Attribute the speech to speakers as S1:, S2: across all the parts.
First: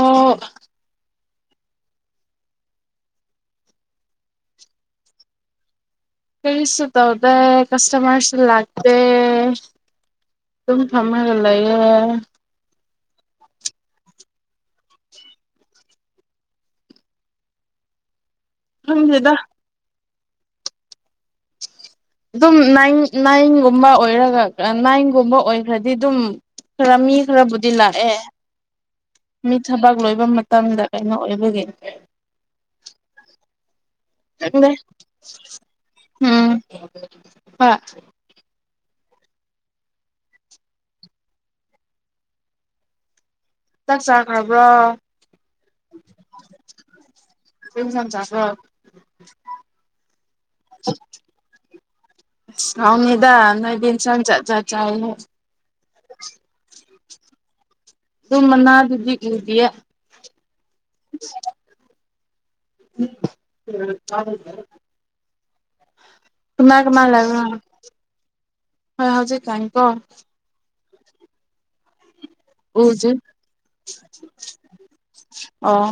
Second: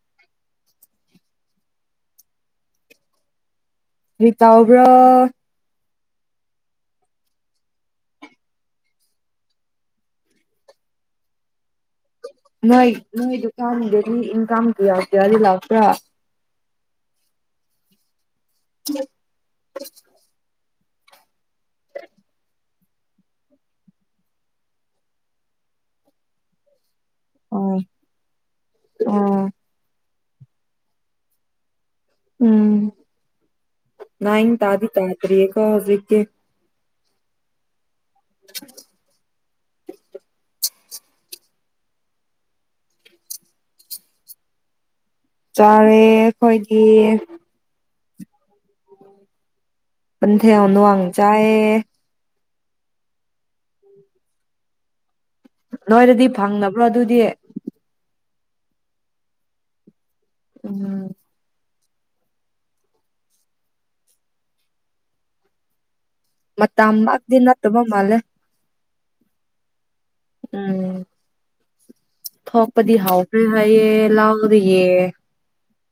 S1: ꯑꯣ
S2: ꯔꯔꯤꯇꯥ ꯑꯣꯕ꯭ꯔꯥ
S1: ꯀꯩꯁꯨ ꯇꯧꯗꯦ ꯀꯁꯇꯃꯔꯁꯨ ꯂꯥꯛꯇꯦ ꯑꯗꯨꯝ ꯐꯝꯃꯒ ꯂꯩꯌꯦ
S2: ꯅꯣꯏ ꯅꯣꯏ ꯗꯨꯀꯥꯟꯒꯤꯗꯗꯤ ꯏꯟꯀꯝ ꯀꯌꯥꯗꯌꯥꯗꯤ ꯂꯥꯛꯄ꯭ꯔꯥ
S1: ꯃꯪꯖꯗ ꯑꯗꯨꯝ ꯏ ꯅꯥꯏꯟꯒꯨꯝꯕ ꯑꯣꯏꯔꯒ ꯅꯥꯏꯟꯒꯨꯝꯕ ꯑꯣꯏꯈ꯭ꯔꯗꯤ ꯑꯗꯨꯝ ꯈꯔ ꯃꯤ ꯈꯔꯕꯨꯗꯤ
S2: ꯑꯣ
S1: ꯂꯥꯛ ꯑꯦ
S2: ꯑꯣ
S1: ꯃꯤ ꯊꯕ ꯂꯣꯏꯕ ꯃꯇꯝꯗ ꯀꯩꯅꯣ ꯑꯣꯏꯕꯒꯤ
S2: ꯎꯝ ꯅ ꯏ
S1: ꯈꯪꯗꯦ
S2: ꯇꯥꯗꯤ ꯇꯥꯇꯔꯤ ꯀꯣ ꯍꯧꯖꯤꯛꯦ
S1: ꯑ
S2: [inaudible]
S1: ꯆꯥꯛ ꯆꯥꯈ꯭ꯔꯕ꯭ꯔꯣ
S2: ꯆꯥꯔꯦ ꯑꯩꯈꯣꯏꯒꯤ
S1: ꯆ
S2: ꯄ ꯊꯦ ꯋꯥꯡ ꯆꯥꯌꯦ
S1: ꯁꯥꯎꯅꯤꯗꯥ ꯅꯣꯏꯗꯟ ꯁ ꯆ ꯆꯠ ꯆ ꯍꯥꯏꯅꯤ
S2: ꯅꯣꯏꯔꯗꯤ ꯐꯪꯅꯕ꯭ꯔꯣ ꯑꯗꯨ ꯦ
S1: ꯑꯗꯨꯃꯅꯥ ꯑꯗꯨꯗꯤ ꯏꯌꯥ
S2: ꯎꯝ
S1: ꯎꯝ ꯀꯃ ꯀꯃ ꯂ
S2: ꯃꯇꯝꯃꯛꯇꯤ ꯅꯠꯇꯕ ꯃꯥꯜꯂꯦ
S1: ꯍꯣꯏ ꯍꯧꯖꯤꯛ ꯀꯥꯏ ꯀꯣ
S2: ꯎꯝ ꯊꯣꯛꯄꯗꯤ ꯍꯥꯎꯈ꯭ꯔꯦ ꯍꯥꯏꯌꯦꯦ ꯂꯥꯎꯗ꯭ꯔꯤꯌꯦ
S1: ꯑꯣ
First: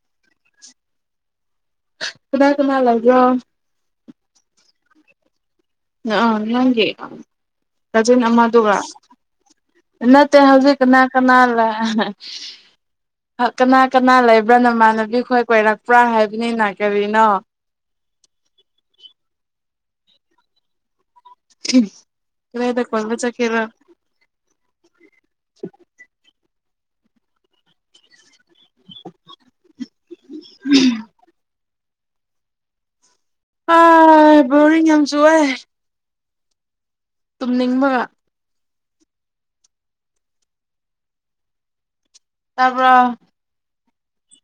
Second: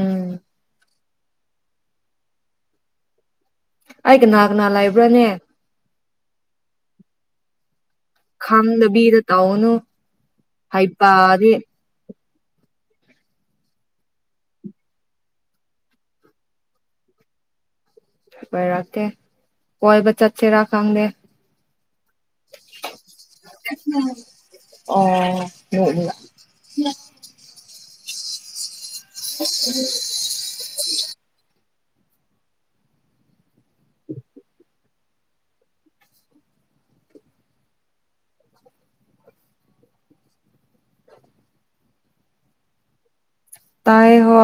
S2: ꯎꯝ
S1: ꯀꯃꯥꯏ ꯀꯃ ꯂꯒꯦ
S2: ꯑꯩꯒ ꯀꯅꯥ ꯀꯅꯥ ꯂꯩꯕ꯭ꯔꯥꯅꯦ
S1: ꯑ ꯅꯪꯒꯤ ꯀꯖꯤꯟ ꯑꯃꯗꯨꯒ
S2: ꯈꯪꯗꯕꯤꯗ ꯇꯧꯒꯅꯨ
S1: ꯅꯠꯇꯦ ꯍꯧꯖꯤꯛ ꯀꯅꯥ ꯀꯅꯥ
S2: ꯍꯩꯄꯥꯗꯤ
S1: ꯂꯥ ꯑꯍ ꯀꯅꯥ ꯀꯅꯥ ꯂꯩꯕ꯭ꯔꯥ ꯅꯃꯥꯟꯅꯕꯤ ꯈꯣꯏ ꯀꯣꯏꯔꯛꯄ꯭ꯔꯥ ꯍꯥꯏꯕꯅꯤꯅ ꯀꯔꯤꯅꯣ
S2: ꯂꯩꯔꯛꯇꯦ ꯀꯣꯏꯕ ꯆꯠꯁꯤꯔ ꯈꯪꯗꯦ
S1: ꯀꯗꯥꯏꯗ ꯀꯣꯏꯕ ꯆꯠꯀꯦꯔ
S2: ꯑꯣ ꯂꯣꯠꯂꯤꯕ ꯅꯥ ꯎꯨꯝ
S1: ꯍ ꯕꯣꯔꯤꯡ ꯌꯥꯝ ꯆꯨꯏꯑꯦ ꯇꯨꯝꯅꯤꯡꯕꯒ ꯇꯥꯕ꯭ꯔ
S2: ꯇꯥꯏ ꯍꯣ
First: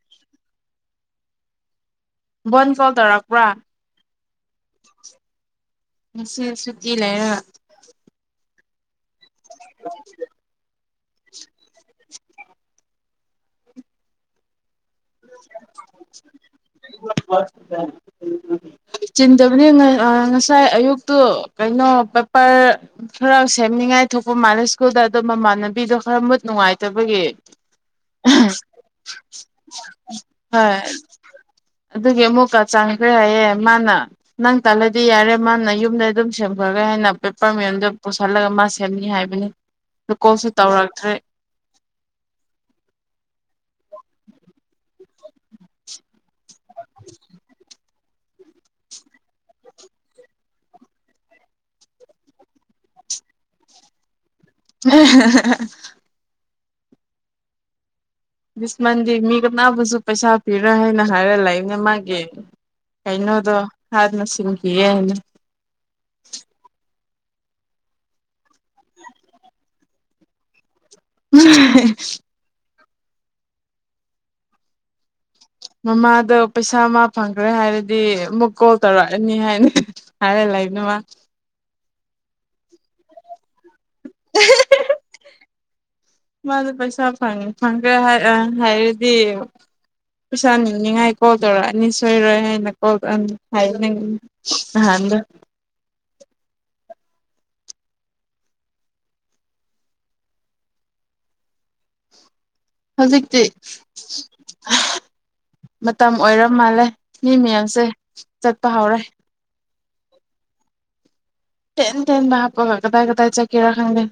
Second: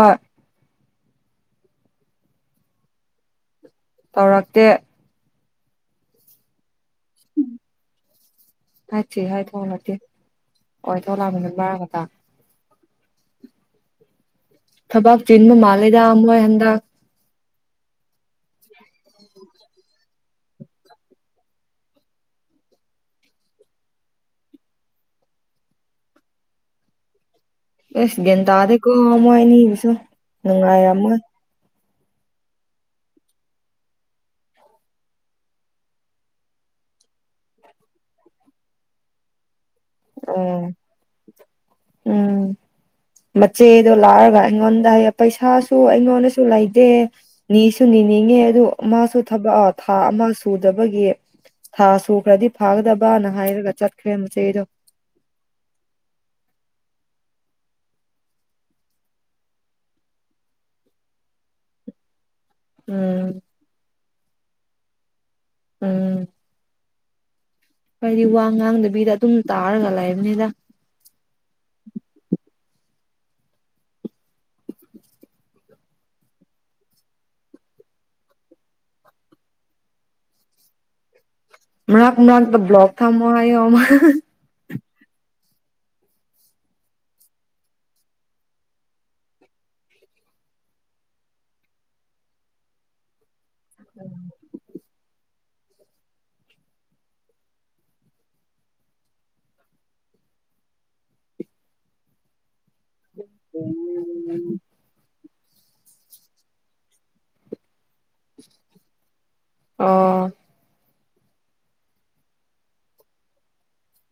S1: ꯋꯥꯟ ꯀꯣꯜ ꯊꯧꯔꯛꯄ꯭ꯔꯥ
S2: ꯇꯧꯔꯛꯇꯦ
S1: ꯅꯆꯦꯁꯤ ꯀꯤ ꯂꯩꯔꯥ
S2: ꯍꯥꯏꯇꯦ ꯍꯥꯏ ꯊꯧ ꯅꯠꯇꯦ ꯍꯣꯏ ꯊꯣꯛꯂꯥꯛꯃꯤꯅ ꯃꯔꯥꯡꯒꯗ ꯊꯕꯥꯥꯛ ꯆꯖꯤꯟꯕ ꯃꯥꯜꯂꯤꯗ ꯃꯣꯏ ꯍꯟꯗꯛ
S1: ꯑ ꯎ [inaudible] ꯆꯤꯟꯗꯕꯅꯤ ꯑ ꯉꯥ ꯉꯁꯥꯏ ꯑꯌꯨꯛꯇꯨ ꯀꯩꯅꯣ ꯄꯦꯄꯔ ꯈꯔ ꯁꯦꯝꯅꯤꯡꯉꯥꯏ ꯊꯣꯛꯄ ꯃꯥꯜꯂꯦ ꯁ꯭ꯀꯨꯜꯗ ꯑꯗꯣ ꯃꯃꯥꯟꯅꯕꯤꯗꯣ ꯈꯔ ꯃꯨꯠ ꯅꯨꯡꯉꯥꯏꯇꯕꯒꯤ
S2: ꯑꯁ ꯒꯌꯥꯟ ꯇꯥꯗꯦꯀꯣ ꯃꯣꯏ ꯑꯅꯤꯕꯨꯁꯨ
S1: ꯍꯣꯏ
S2: ꯅꯨꯡꯉꯥꯏꯔꯝꯃꯣꯏ
S1: ꯑꯗꯨꯒꯤ ꯑꯃꯨꯛꯀ ꯆꯪꯈ꯭ꯔꯦ ꯍꯥꯏꯌꯦ ꯃꯥꯅ ꯅꯪ ꯇꯥꯜꯂꯗꯤ ꯌꯥꯔꯦ ꯃꯥꯅ ꯌꯨꯝꯗ ꯑꯗꯨꯝ ꯁꯦꯝꯈ꯭ꯔꯒꯦ ꯍꯥꯏꯅ ꯄꯦꯄꯔ ꯃꯌꯥꯝꯗ ꯄꯨꯁꯤꯜꯂꯒ ꯃꯥ ꯁꯦꯝꯅꯤ ꯍꯥꯏꯕꯅꯤ ꯑꯗꯨ ꯀꯣꯜꯁꯨ
S2: ꯑꯨꯝ
S1: ꯇꯧꯔꯛꯇ꯭ꯔꯦ
S2: ꯎꯨꯝ ꯃꯆꯦ ꯗꯨ ꯂꯥꯛꯑꯒ ꯑꯩꯉꯣꯟꯗ ꯍꯥꯏ ꯄꯩꯁꯥꯁꯨ ꯑꯩꯉꯣꯟꯗꯁꯨ ꯂꯩ ꯇꯦ ꯅꯤꯁ ꯁꯨ ꯅꯤꯅꯤꯡꯉꯤ ꯑꯗꯨ ꯃꯥꯁꯨ ꯊꯕꯛ ꯑꯣ ꯊꯥ ꯑꯃ ꯁꯨꯗꯕꯒꯤ ꯊꯥ ꯁꯨꯈ꯭ꯔꯗꯤ ꯐꯥꯒꯗꯕꯅ ꯍꯥꯏꯔꯒ ꯆꯠꯈ꯭ꯔꯦ ꯃꯆꯩꯗꯣ
S1: ꯑ ꯍ ꯍ ꯍ ꯗꯤꯁ ꯃꯟꯗꯦ ꯃꯤꯒ ꯃꯥꯅꯥꯕꯨꯁꯨ ꯄꯩꯁꯥ ꯄꯤꯔꯣꯏ ꯍꯥꯏꯅ ꯍꯥꯏꯔ ꯂꯩꯕꯅꯦ ꯃꯥꯒꯤ
S2: ꯎꯝ
S1: ꯀꯩꯅꯣꯗꯣ ꯍꯥꯟꯅ ꯁ ꯅꯨꯡ ꯀꯤꯌꯦ ꯍꯥꯏꯅ
S2: ꯈꯣꯏꯗꯤ ꯋꯥ ꯉꯥꯡꯗꯕꯤꯗ ꯑꯗꯨꯝ ꯇꯥꯔꯒ ꯂꯩꯕꯅꯤꯗ
S1: ꯍꯨꯝ ꯍꯦ ꯃꯃꯥꯗ ꯄꯩꯁꯥ ꯑꯃ ꯐꯪꯈ꯭ꯔꯦ ꯍꯥꯏꯔꯗꯤ ꯑꯃꯨꯛ ꯀꯣꯜ ꯇꯧꯔꯛꯑꯅꯤ ꯍꯥꯏꯅ ꯍꯥꯏꯔ ꯂꯩꯕꯅꯦ ꯃꯥ
S2: ꯃꯔꯛ ꯃꯔꯛꯇ ꯕ꯭ꯂꯣꯛ ꯊꯝꯃꯣ ꯍꯥꯏ ꯑꯃ ꯎ
S1: ꯃꯥꯁ ꯄꯩꯁꯥ ꯐꯪꯈ꯭ꯔꯦ ꯍꯥꯏꯔꯗꯤ ꯄꯩꯁꯥ ꯅꯤꯡꯅꯤꯡꯉꯥꯏ ꯀꯣꯜ ꯇꯧꯔꯛꯑꯅꯤ ꯁꯣꯏꯔꯣꯏ ꯍꯥꯏꯅ ꯀꯣꯜ ꯇꯧꯑꯅꯤ ꯍꯥꯏ ꯅꯪ ꯍ ꯍꯧꯖꯤꯛꯇꯛꯇ ꯃꯇꯝ ꯑꯣꯏꯔ ꯃꯥꯜꯂꯦ ꯃꯤ ꯃꯌꯥꯝꯁꯦ ꯆꯠꯄ ꯍꯧꯥꯎꯔꯦ
S2: ꯑꯣ
S1: ꯇꯦꯟ ꯇꯦꯟ ꯄ ꯀꯗꯥꯏ ꯀꯗꯥꯥꯏ ꯆ ꯀꯔ ꯈꯪꯗ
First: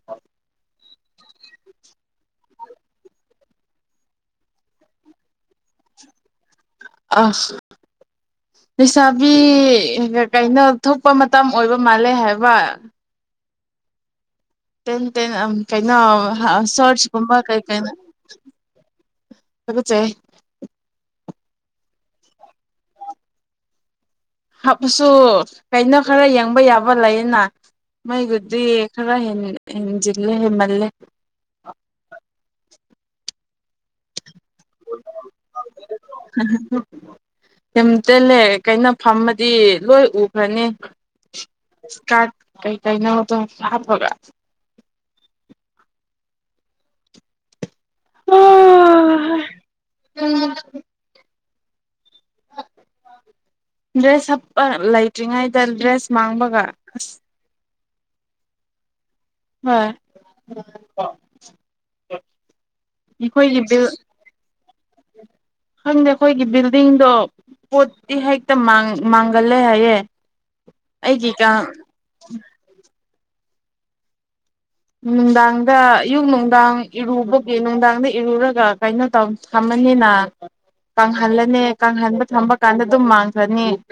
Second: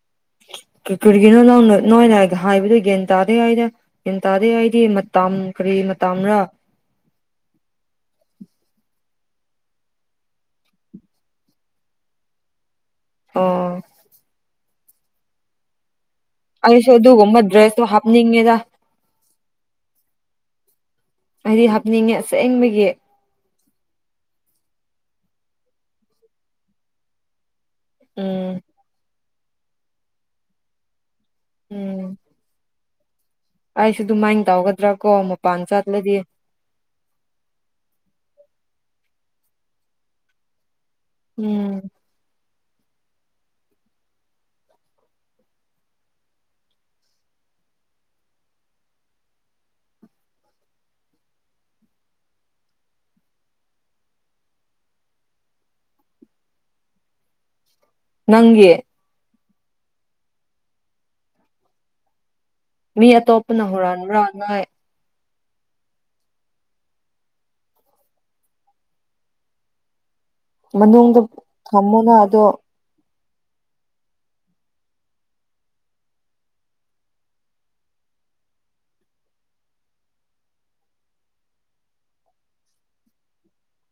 S2: ꯀ ꯈꯨꯔꯒꯤꯅꯣꯅ ꯅ ꯌꯥꯑꯒ ꯍꯥꯏꯕꯗꯨꯣ ꯒ꯭ꯌꯥꯟ ꯇꯥꯗꯦ ꯍꯥꯏꯗ ꯒ꯭ꯌꯥꯟ ꯇꯥꯗꯦ ꯍꯥꯏꯗꯤ ꯃꯇꯝ ꯀꯔꯤ ꯃꯇꯥꯝꯔꯥ
S1: ꯑ ꯂꯩꯁꯥꯕꯤ ꯀꯩꯅꯣ ꯊꯣꯛꯄ ꯃꯇꯝ ꯑꯣꯏꯕ ꯃꯥꯜꯂꯦ ꯍꯥꯏꯕ
S2: ꯑꯣꯥ
S1: ꯇꯦꯟ ꯇꯅ ꯀꯩꯅꯩꯅ ꯍ
S2: ꯑꯩꯁꯨ
S1: ꯁꯣꯠꯁ ꯀꯨꯝꯕ
S2: ꯑꯗꯨꯒꯨꯝꯕ
S1: ꯀꯥꯏ ꯀꯥꯏꯦ
S2: ꯗ꯭ꯔꯦꯁꯇꯣ ꯍꯥꯞꯅꯤꯡꯉꯦꯗ ꯍꯥꯏꯗꯤ ꯍꯥꯞꯅꯤꯡꯉꯦꯁꯛꯅꯤꯡꯕꯒꯤ
S1: ꯍꯥꯞꯁꯨ ꯀꯩꯅꯣ ꯈꯔ ꯌꯦꯡꯕ ꯌꯥꯕ ꯂꯩꯌꯦꯅ
S2: ꯎꯝ
S1: ꯃꯩꯒꯗꯦ ꯈꯔ ꯍꯦꯅꯤ ꯖꯜꯂꯦ ꯍꯃꯜꯦ
S2: ꯍꯥꯏꯥꯏꯁꯨ ꯑꯗꯨꯥꯏ ꯧꯒꯗ꯭ꯔꯥ ꯀꯣ ꯃ ꯄꯥꯟ ꯆꯠꯂꯗꯤ
S1: ꯀꯩꯅ ꯐꯝꯃꯗꯤ ꯂꯣꯏ ꯎꯈ꯭ꯔꯅꯤ
S2: ꯎꯝ
S1: ꯁꯇꯥꯥ ꯀꯩ ꯀꯩ ꯅ ꯇ ꯍꯥꯞ ꯐꯕ ꯑꯣ ꯗ꯭ꯔꯦꯁ ꯍꯥꯞꯄ ꯂꯩꯇ꯭ꯔꯤꯉꯩꯗ ꯗ꯭ꯔꯦꯁ ꯃꯥꯡꯕꯒ ꯑꯁ
S2: ꯅꯪꯒꯤ
S1: ꯍꯣꯏ
S2: ꯃꯤ ꯑ ꯇꯣ
S1: ꯑꯩꯈꯣꯏꯒꯤ
S2: ꯑꯣꯞꯅꯍ
S1: ꯕꯤꯜ
S2: ꯔꯅꯅ
S1: ꯈꯪꯗꯦ ꯑꯩꯈꯣꯏꯒꯤ ꯕꯤꯜꯗꯤꯡꯗꯣ ꯄꯣꯠꯇꯤ ꯍꯦꯛꯇ ꯃꯥꯡꯒꯜꯂꯦ ꯍꯥꯏꯌꯦꯦ
S2: ꯃꯅꯨꯡꯗ ꯊꯝꯃꯣꯅ ꯑꯗꯣ
S1: ꯅꯨꯡꯗꯥꯡꯗ ꯑꯌꯨꯛ ꯅꯨꯡꯗꯥꯡ ꯏꯔꯨꯕꯒꯤ ꯅꯨꯡꯗꯥꯡꯗ ꯏꯔꯨꯔꯒ ꯀꯩꯅꯣ ꯇꯧ ꯊꯝꯃꯅꯤꯅ ꯀꯪꯍꯜꯂꯅꯤ ꯀꯪꯍꯟꯕ ꯊꯝꯕ ꯀꯥꯟꯗ ꯑꯗꯨꯝ ꯃꯥꯡꯈ꯭ꯔꯅꯤ [inaudible]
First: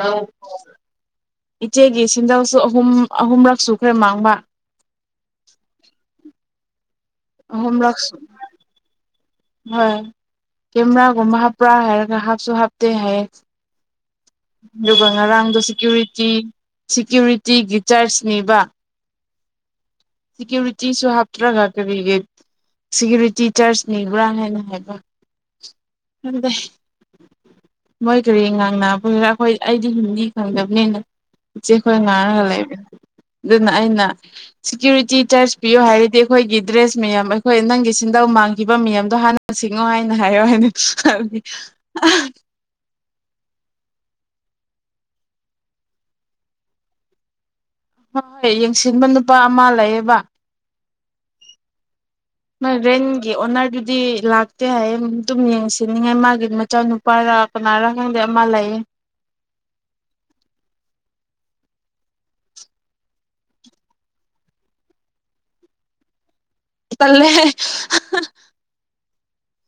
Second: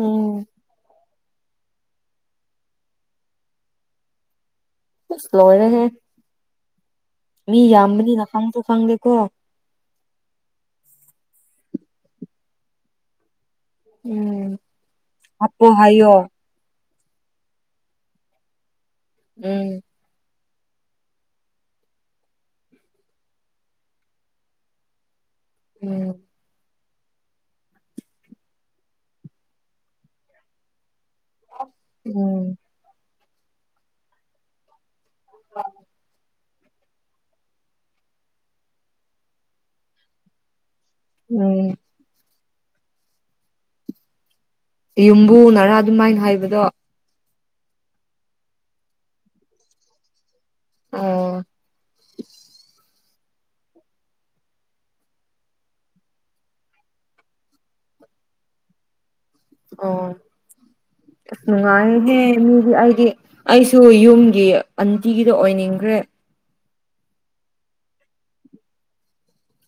S2: ꯎꯝ
S1: ꯏꯆꯦꯒꯤ ꯁꯤꯟꯗꯧꯁꯨ ꯑꯍꯨꯝ ꯑꯍꯨꯝꯔꯛ ꯁꯨꯈ꯭ꯔꯦ ꯃꯥꯡꯕ
S2: ꯂꯣꯏꯔꯦꯍꯦ ꯃꯤ
S1: ꯑꯍꯨꯝꯔꯛ
S2: ꯌꯥꯝꯕꯅꯤꯅ ꯈꯪꯗꯣ ꯈꯪꯗꯦꯀꯣ
S1: ꯍꯣꯏ ꯀꯦꯃꯦꯔꯥꯒꯨꯝꯕ ꯍꯥꯞꯄ꯭ꯔꯥ ꯍꯥꯏꯔꯒ ꯍꯥꯞꯁꯨ ꯍꯥꯞꯇꯦ ꯍꯥꯏꯌꯦ
S2: ꯎꯝ
S1: ꯑꯗꯨꯒ ꯉꯔꯥꯡꯗ
S2: ꯍꯥꯞꯄꯣ ꯍꯥꯏꯌꯣ
S1: ꯁꯦꯀ꯭ꯌꯨꯔꯤꯇꯤ ꯁꯤꯦꯀ꯭ꯌꯨꯔꯤꯇꯤꯒꯤ ꯆꯥꯔꯖꯅꯤꯕ
S2: ꯎꯝ
S1: ꯁꯤꯦꯀ꯭ꯌꯨꯔꯤꯇꯤꯁꯨ ꯍꯥꯞꯇ꯭ꯔꯒ ꯀꯔꯤꯒꯤ ꯁꯤꯦꯀ꯭ꯌꯨꯔꯤꯇꯤ ꯆꯥꯔꯖꯅꯤꯕ꯭ꯔꯥ ꯍꯥꯏꯅ ꯍꯥꯏꯕ
S2: ꯎꯝ
S1: ꯎꯗ ꯃꯣꯏ ꯀꯔꯤ ꯉꯥꯡꯅꯥꯔꯥ ꯑꯩꯈꯣꯏ ꯑꯩꯗꯤ ꯍꯤꯟꯗꯤ ꯈꯪꯗꯕꯅꯤꯅ ꯆꯦꯈꯣꯏꯅꯔ ꯍ
S2: ꯎꯝ
S1: ꯂꯩꯕ ꯑꯗꯨꯅ ꯑꯩꯅ ꯁꯦꯀ꯭ꯌꯨꯔꯤꯇꯤ ꯆꯔꯖ ꯄꯤꯌꯨ ꯍꯥꯏꯔꯗꯤ ꯑꯩꯈꯣꯏꯒꯤ ꯗ꯭ꯔꯦꯁ ꯃꯌꯥꯝ ꯑꯩꯈꯣꯏ ꯅꯪꯒꯤ ꯁꯤꯟꯗꯧ ꯃꯥꯡꯈꯤꯕ ꯃꯌꯥꯝꯗꯣ ꯍꯥꯟꯅ ꯁꯤꯡꯉꯣ ꯍꯥꯏꯅ ꯍꯥꯏꯌꯣ ꯍꯥꯏꯗꯤ ꯍꯥꯏꯗꯤ
S2: ꯎꯝ ꯌꯨꯝꯕꯨꯅꯔꯥ ꯑꯗꯨꯃꯥꯏꯅ ꯍꯥꯏꯕꯗꯣ
S1: ꯍꯣꯏ ꯍꯣꯏ ꯌꯦꯡꯁꯤꯟꯕ ꯅꯨꯄꯥ ꯑꯃ ꯂꯩꯌꯦꯕ
S2: ꯑ
S1: ꯔꯦꯟꯒꯤ ꯑꯣꯅꯔꯗꯨꯗꯤ ꯂꯥꯛꯇꯦ ꯍꯥꯏꯌꯦ ꯑꯗꯨꯝ ꯌꯦꯡꯁꯤꯟꯅꯤꯡꯉꯥꯏ ꯃꯥꯒꯤ ꯃꯆꯥꯅꯨꯄꯥꯔ ꯀꯅꯥꯔꯥ ꯈꯪꯗꯦ ꯑꯃ ꯂꯩ
S2: ꯑꯣ ꯑꯁ ꯅꯨꯡꯉꯥꯏꯍꯦ ꯃꯤꯗꯤ ꯑꯩꯗꯤ ꯑꯩꯁꯨ ꯌꯨꯝꯒꯤ ꯑꯟꯇꯤꯒꯤꯗꯣ ꯑꯣꯏꯅꯤꯡꯈ꯭ꯔꯦ
S1: ꯇꯜꯂꯦ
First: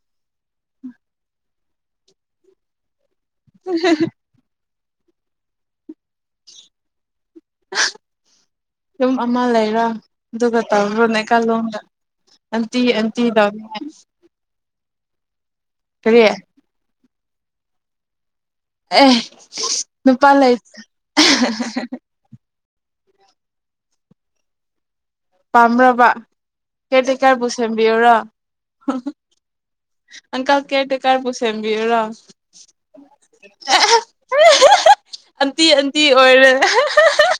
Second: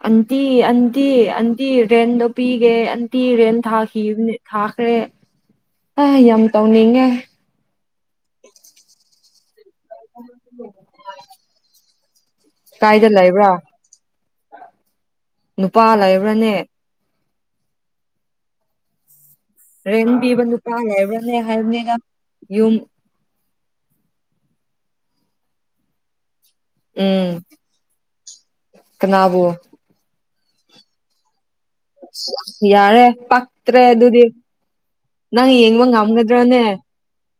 S2: ꯑꯇꯤ ꯑꯇꯤ ꯑꯇꯤ ꯔꯦꯟꯟꯣ ꯄꯤꯒꯦ ꯇꯤ ꯔꯦꯟ ꯊꯥ ꯊꯥ ꯐꯦ ꯑ ꯌꯥꯝ ꯇꯧꯅꯤꯡꯉꯦ
S1: ꯁꯨꯝ ꯑꯃ ꯂꯩ ꯑꯗꯨꯒꯗꯨꯒ ꯇꯔꯣꯅꯦ ꯀꯂꯣꯡꯒ ꯑꯟꯇꯤ
S2: ꯀꯥꯏꯗ
S1: ꯑꯟꯇꯤ
S2: ꯂꯩꯕ꯭ꯔꯥ ꯅꯨꯄꯥ
S1: ꯀꯔꯤ ꯑꯦ
S2: ꯂꯩꯕ꯭ꯔꯥꯅꯦ
S1: ꯑ
S2: ꯔꯦꯟ ꯄꯤꯕ ꯅꯨ ꯇꯥꯏꯦꯕꯦ ꯍꯥꯏꯔꯒ ꯌꯨꯝ
S1: ꯄꯝ꯭ꯔꯕ
S2: ꯎꯝ
S1: ꯀꯦꯇꯀꯥꯔ ꯄꯨꯕꯨꯁꯝꯕꯤꯌ ꯔ
S2: ꯀꯅꯥꯕꯨ
S1: ꯑꯪꯀꯜ ꯀꯦꯔꯇꯦ ꯀꯔꯕꯨꯁ ꯁꯦꯝꯕꯤꯔꯔꯥ
S2: ꯌꯥꯔꯦ ꯄꯛꯇ꯭ꯔꯦ ꯑꯗꯨꯗꯤ ꯅꯪ
S1: ꯑꯟꯇꯤ
S2: ꯌꯦꯡꯕ
S1: ꯑꯟꯇꯤ ꯑꯣꯏꯔꯦ
S2: ꯉꯝꯒꯗ꯭ꯔꯅꯦ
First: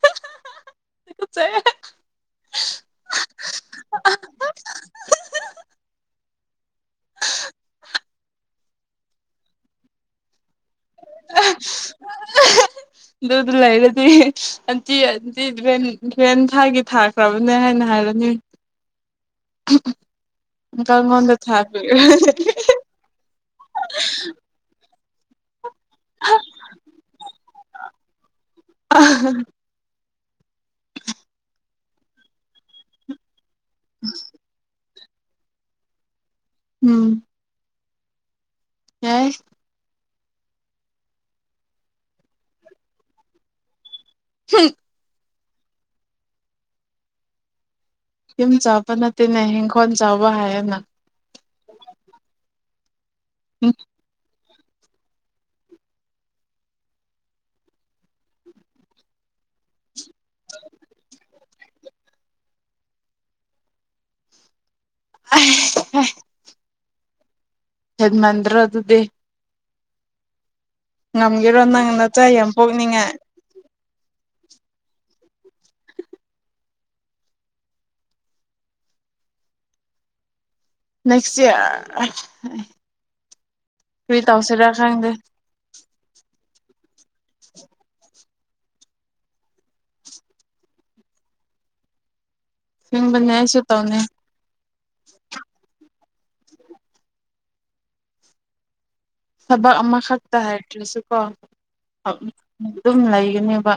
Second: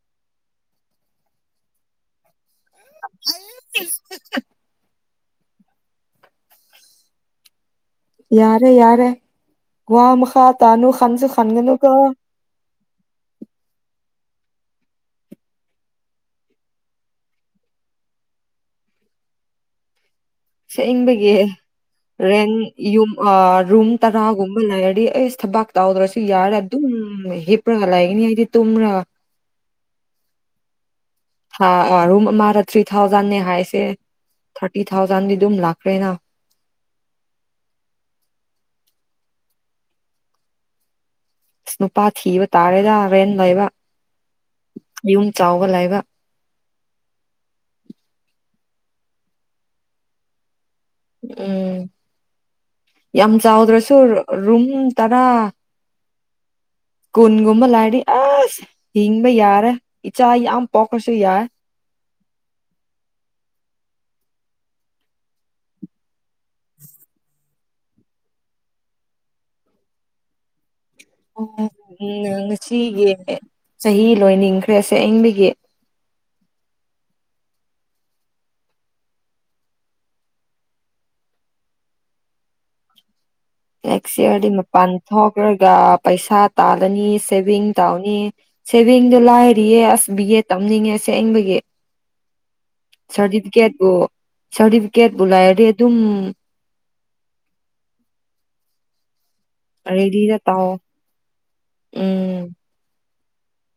S1: [unintelligible]
S2: [unintelligible] [inaudible]
S1: [inaudible]
S2: ꯌꯥꯔꯦ ꯌꯔꯦ ꯒꯋꯥꯃ ꯃꯈꯇ
S1: ꯗꯨꯗ ꯂꯥꯏꯂꯗꯤ ꯑꯟꯇꯤ ꯑꯟꯇꯤꯚꯦꯟ ꯨꯚꯦꯟ ꯊꯥꯒꯤ ꯊꯥꯈ꯭ꯔꯕꯅꯦ ꯍꯥꯏꯅ ꯍꯥꯏꯔꯅꯤ ꯀꯉꯣꯟꯗ
S2: ꯁꯛꯅꯤꯡꯕꯒꯤ
S1: ꯊꯥꯕꯤꯌꯨ
S2: ꯔꯦꯟ ꯌꯨꯝ ꯔꯨꯝ ꯇꯔꯥꯒꯨꯝꯕ ꯂꯩꯔꯗꯤ ꯏꯁ ꯊꯕꯛꯇ ꯇꯎꯗ꯭ꯔꯣꯁꯨ ꯌꯥꯔ ꯑꯗꯨꯝ ꯍꯦꯄ꯭ꯔꯒꯂꯒꯅꯤ ꯍꯥꯏꯗꯤ ꯇꯣꯝ꯭ꯔ ꯍꯥꯔ ꯃꯥꯔ ꯊ꯭ꯔꯤ ꯊꯥꯎꯖꯟꯅꯦ ꯍꯥꯏ ꯊꯔꯇꯤ ꯊꯥꯎꯖꯟꯗꯤ ꯑꯗꯨꯝ ꯂꯥꯛꯈ꯭ꯔꯦꯅ
S1: ꯎꯝ ꯑ
S2: ꯁꯅꯨꯄꯥ ꯊꯤꯕ ꯇꯥꯔꯦꯗꯔꯦꯟꯂꯕ ꯏꯟ ꯆꯥꯎꯕ ꯂꯥꯏꯕ
S1: ꯌꯨꯝ ꯆꯥꯕ ꯅꯠꯇꯦꯅꯦ ꯏꯤꯡꯈꯣꯜ ꯆꯥꯕ ꯍꯥꯏꯌꯦꯅ
S2: ꯎꯝ ꯌꯥꯝ ꯆꯥꯎꯗ꯭ꯔꯁꯨ ꯔꯨꯝ ꯇꯔꯥ ꯀꯨꯟꯒꯨꯝꯕ ꯂꯩꯔꯗꯤ ꯑꯁ ꯍꯤꯡꯕ ꯌꯥꯔꯦ ꯏꯆꯥ ꯌꯥꯝ ꯄꯣꯛꯈ꯭ꯔꯁꯨ ꯌꯥꯏ
S1: ꯑ ꯍꯗꯃꯟ꯭ꯔ ꯑꯗꯨꯗꯤ
S2: ꯑꯣ
S1: ꯉꯝꯒꯦꯔꯣ ꯅꯪ
S2: ꯎꯝ
S1: ꯅꯆꯥ ꯌꯥꯝ
S2: ꯉꯁꯤꯒꯤ
S1: ꯄꯣꯛꯅꯤꯡꯉꯥꯏ
S2: ꯆꯍꯤ ꯂꯣꯏꯅꯤꯡꯈ꯭ꯔꯦꯁꯦ ꯑꯌꯤꯡ ꯌꯦꯠ
S1: ꯅꯦꯛꯁ ꯏꯌꯥꯔ
S2: ꯑꯦꯁꯤꯔꯗꯤ ꯄꯥꯟꯊ ꯀꯔꯒ ꯄꯩꯁꯥ ꯇꯥꯜꯂꯅꯤ ꯁꯦꯚꯤꯡ ꯇꯧꯅꯤ ꯁꯦꯚꯤꯡꯗꯨ ꯂꯥꯏꯔꯤꯌꯦ ꯑꯁ ꯕꯤ ꯑꯦꯗ ꯇꯝꯅꯤꯡꯉꯦ ꯁꯦꯡꯕꯒꯤ
S1: ꯅꯤꯡꯕꯅꯦ ꯑꯩꯁꯨ
S2: ꯁꯥꯔꯇꯤꯐꯤꯀꯦꯠꯄ
S1: ꯇꯧꯅꯤ
S2: ꯁꯥꯔꯇꯤꯐꯤꯀꯦꯠꯕꯨꯨ ꯂꯥꯏꯔꯗꯤ ꯑꯗꯨꯝ [inaudible]
S1: ꯊꯕꯛ ꯑꯃꯈꯛꯇ
S2: ꯔꯦꯗꯤꯗ ꯇꯧꯑꯣ
S1: ꯍꯥꯏꯗ꯭ꯔꯁꯨꯀꯣ
S2: ꯎꯝ
S1: ꯑꯗꯨꯝ ꯂꯩ ꯀꯅꯦꯕ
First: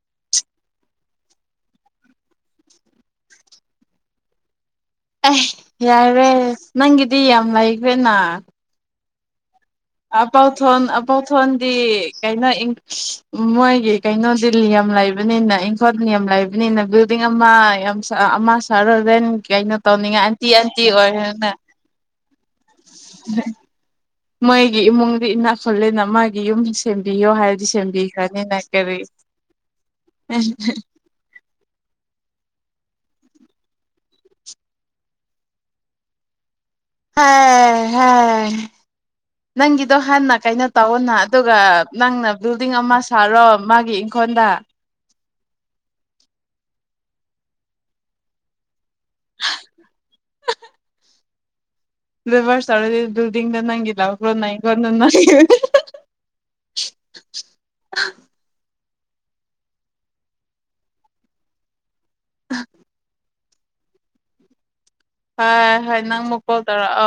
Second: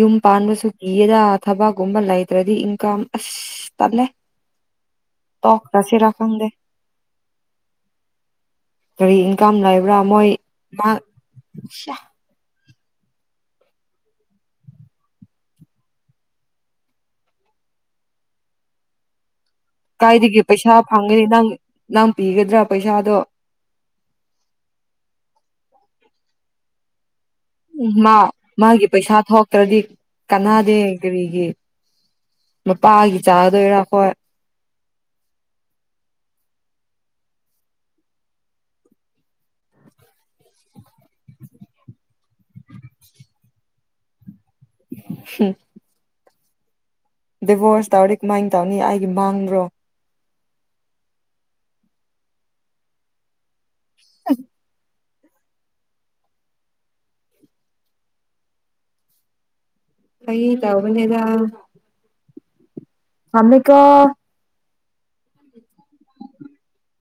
S2: ꯌꯨꯝ ꯄꯥꯟꯕꯁꯨ ꯀꯤꯌꯦꯗ ꯊꯕꯛꯀꯨꯝꯕ ꯂꯩꯇ꯭ꯔꯗꯤ ꯏꯟꯀꯝ ꯑꯁ ꯇꯠꯂ
S1: ꯑꯦ ꯌꯥꯔꯦ ꯅꯪꯒꯤꯗꯤ ꯌꯥꯝ ꯂꯩꯈ꯭ꯔꯦꯅ
S2: ꯀꯔꯤ ꯏꯟꯀꯝ ꯂꯩꯕ꯭ꯔꯥ ꯃꯣꯏ
S1: ꯑꯥꯎꯊꯣꯟ
S2: ꯃꯥ
S1: ꯑꯄꯥꯎꯊꯣꯟꯗꯤ ꯀꯩꯅ ꯃꯣꯏꯒꯤ ꯀꯩꯅꯣꯗꯤ ꯅꯤꯌꯝ ꯂꯩꯕꯅꯤꯅ ꯏꯪꯈꯣꯜ ꯅꯤꯌꯝ ꯂꯩꯕꯅꯤꯅ ꯕꯤꯜꯗꯤꯡ ꯑꯃ ꯌꯥꯝ ꯑꯃ ꯁꯥꯔ ꯔꯦꯟ ꯀꯩꯅꯣ ꯇꯧꯅꯤꯡꯉ
S2: ꯀꯥꯏꯗꯒꯤ
S1: ꯑꯟꯇꯤ
S2: ꯄꯩꯁꯥ
S1: ꯑꯟꯇꯤ
S2: ꯐꯪꯒꯅꯤ ꯅꯪ
S1: ꯑꯣꯏꯔꯦꯅ
S2: ꯅꯪ ꯄꯤꯒꯗ꯭ꯔꯥ ꯄꯩꯁꯥꯗꯣ
S1: ꯃꯣꯏꯒꯤ ꯏꯃꯨꯡꯒꯤ ꯏꯅꯥꯛ ꯈꯨꯜꯂꯅ ꯃꯥꯒꯤ ꯌꯨꯝꯗ ꯁꯦꯝ
S2: ꯎꯝ ꯃꯥ ꯃꯥꯒꯤ ꯄꯩꯁꯥ ꯊꯣꯛꯇ꯭ꯔꯗꯤ ꯀꯅꯗꯦ ꯀꯔꯤꯒꯤ ꯃꯄꯥꯒꯤ ꯆꯥꯗꯣꯏꯔꯥ ꯍꯣꯏ
S1: ꯍ ꯅꯪꯒꯤꯗꯣ ꯍꯟꯅ ꯀꯩꯅꯣ ꯇꯧꯋꯅ ꯑꯗꯨꯒ ꯅꯪꯅ ꯕꯤꯜꯗꯤꯡ ꯑꯃ ꯁꯥꯔꯣ ꯃꯥꯒꯤ ꯏꯪꯈꯣꯜꯗ
S2: [unintelligible] ꯗꯤꯚꯣꯣꯔꯁ ꯇꯧꯔ ꯀ ꯃꯥꯡ ꯇꯅꯤ ꯕꯥꯡ꯭ꯔꯣ
S1: ꯔꯁ ꯜꯗꯤꯡ ꯗ ꯅꯪꯤ ꯂꯣꯅ ꯀ [inaudible]
S2: ꯀꯩ ꯇꯥꯎꯕꯅꯦꯗ
S1: ꯑ
S2: ꯑꯝꯀꯥ
S1: ꯍ ꯍ ꯅꯪ ꯃꯨꯛ ꯀꯣꯜ ꯇꯧꯔ ꯑ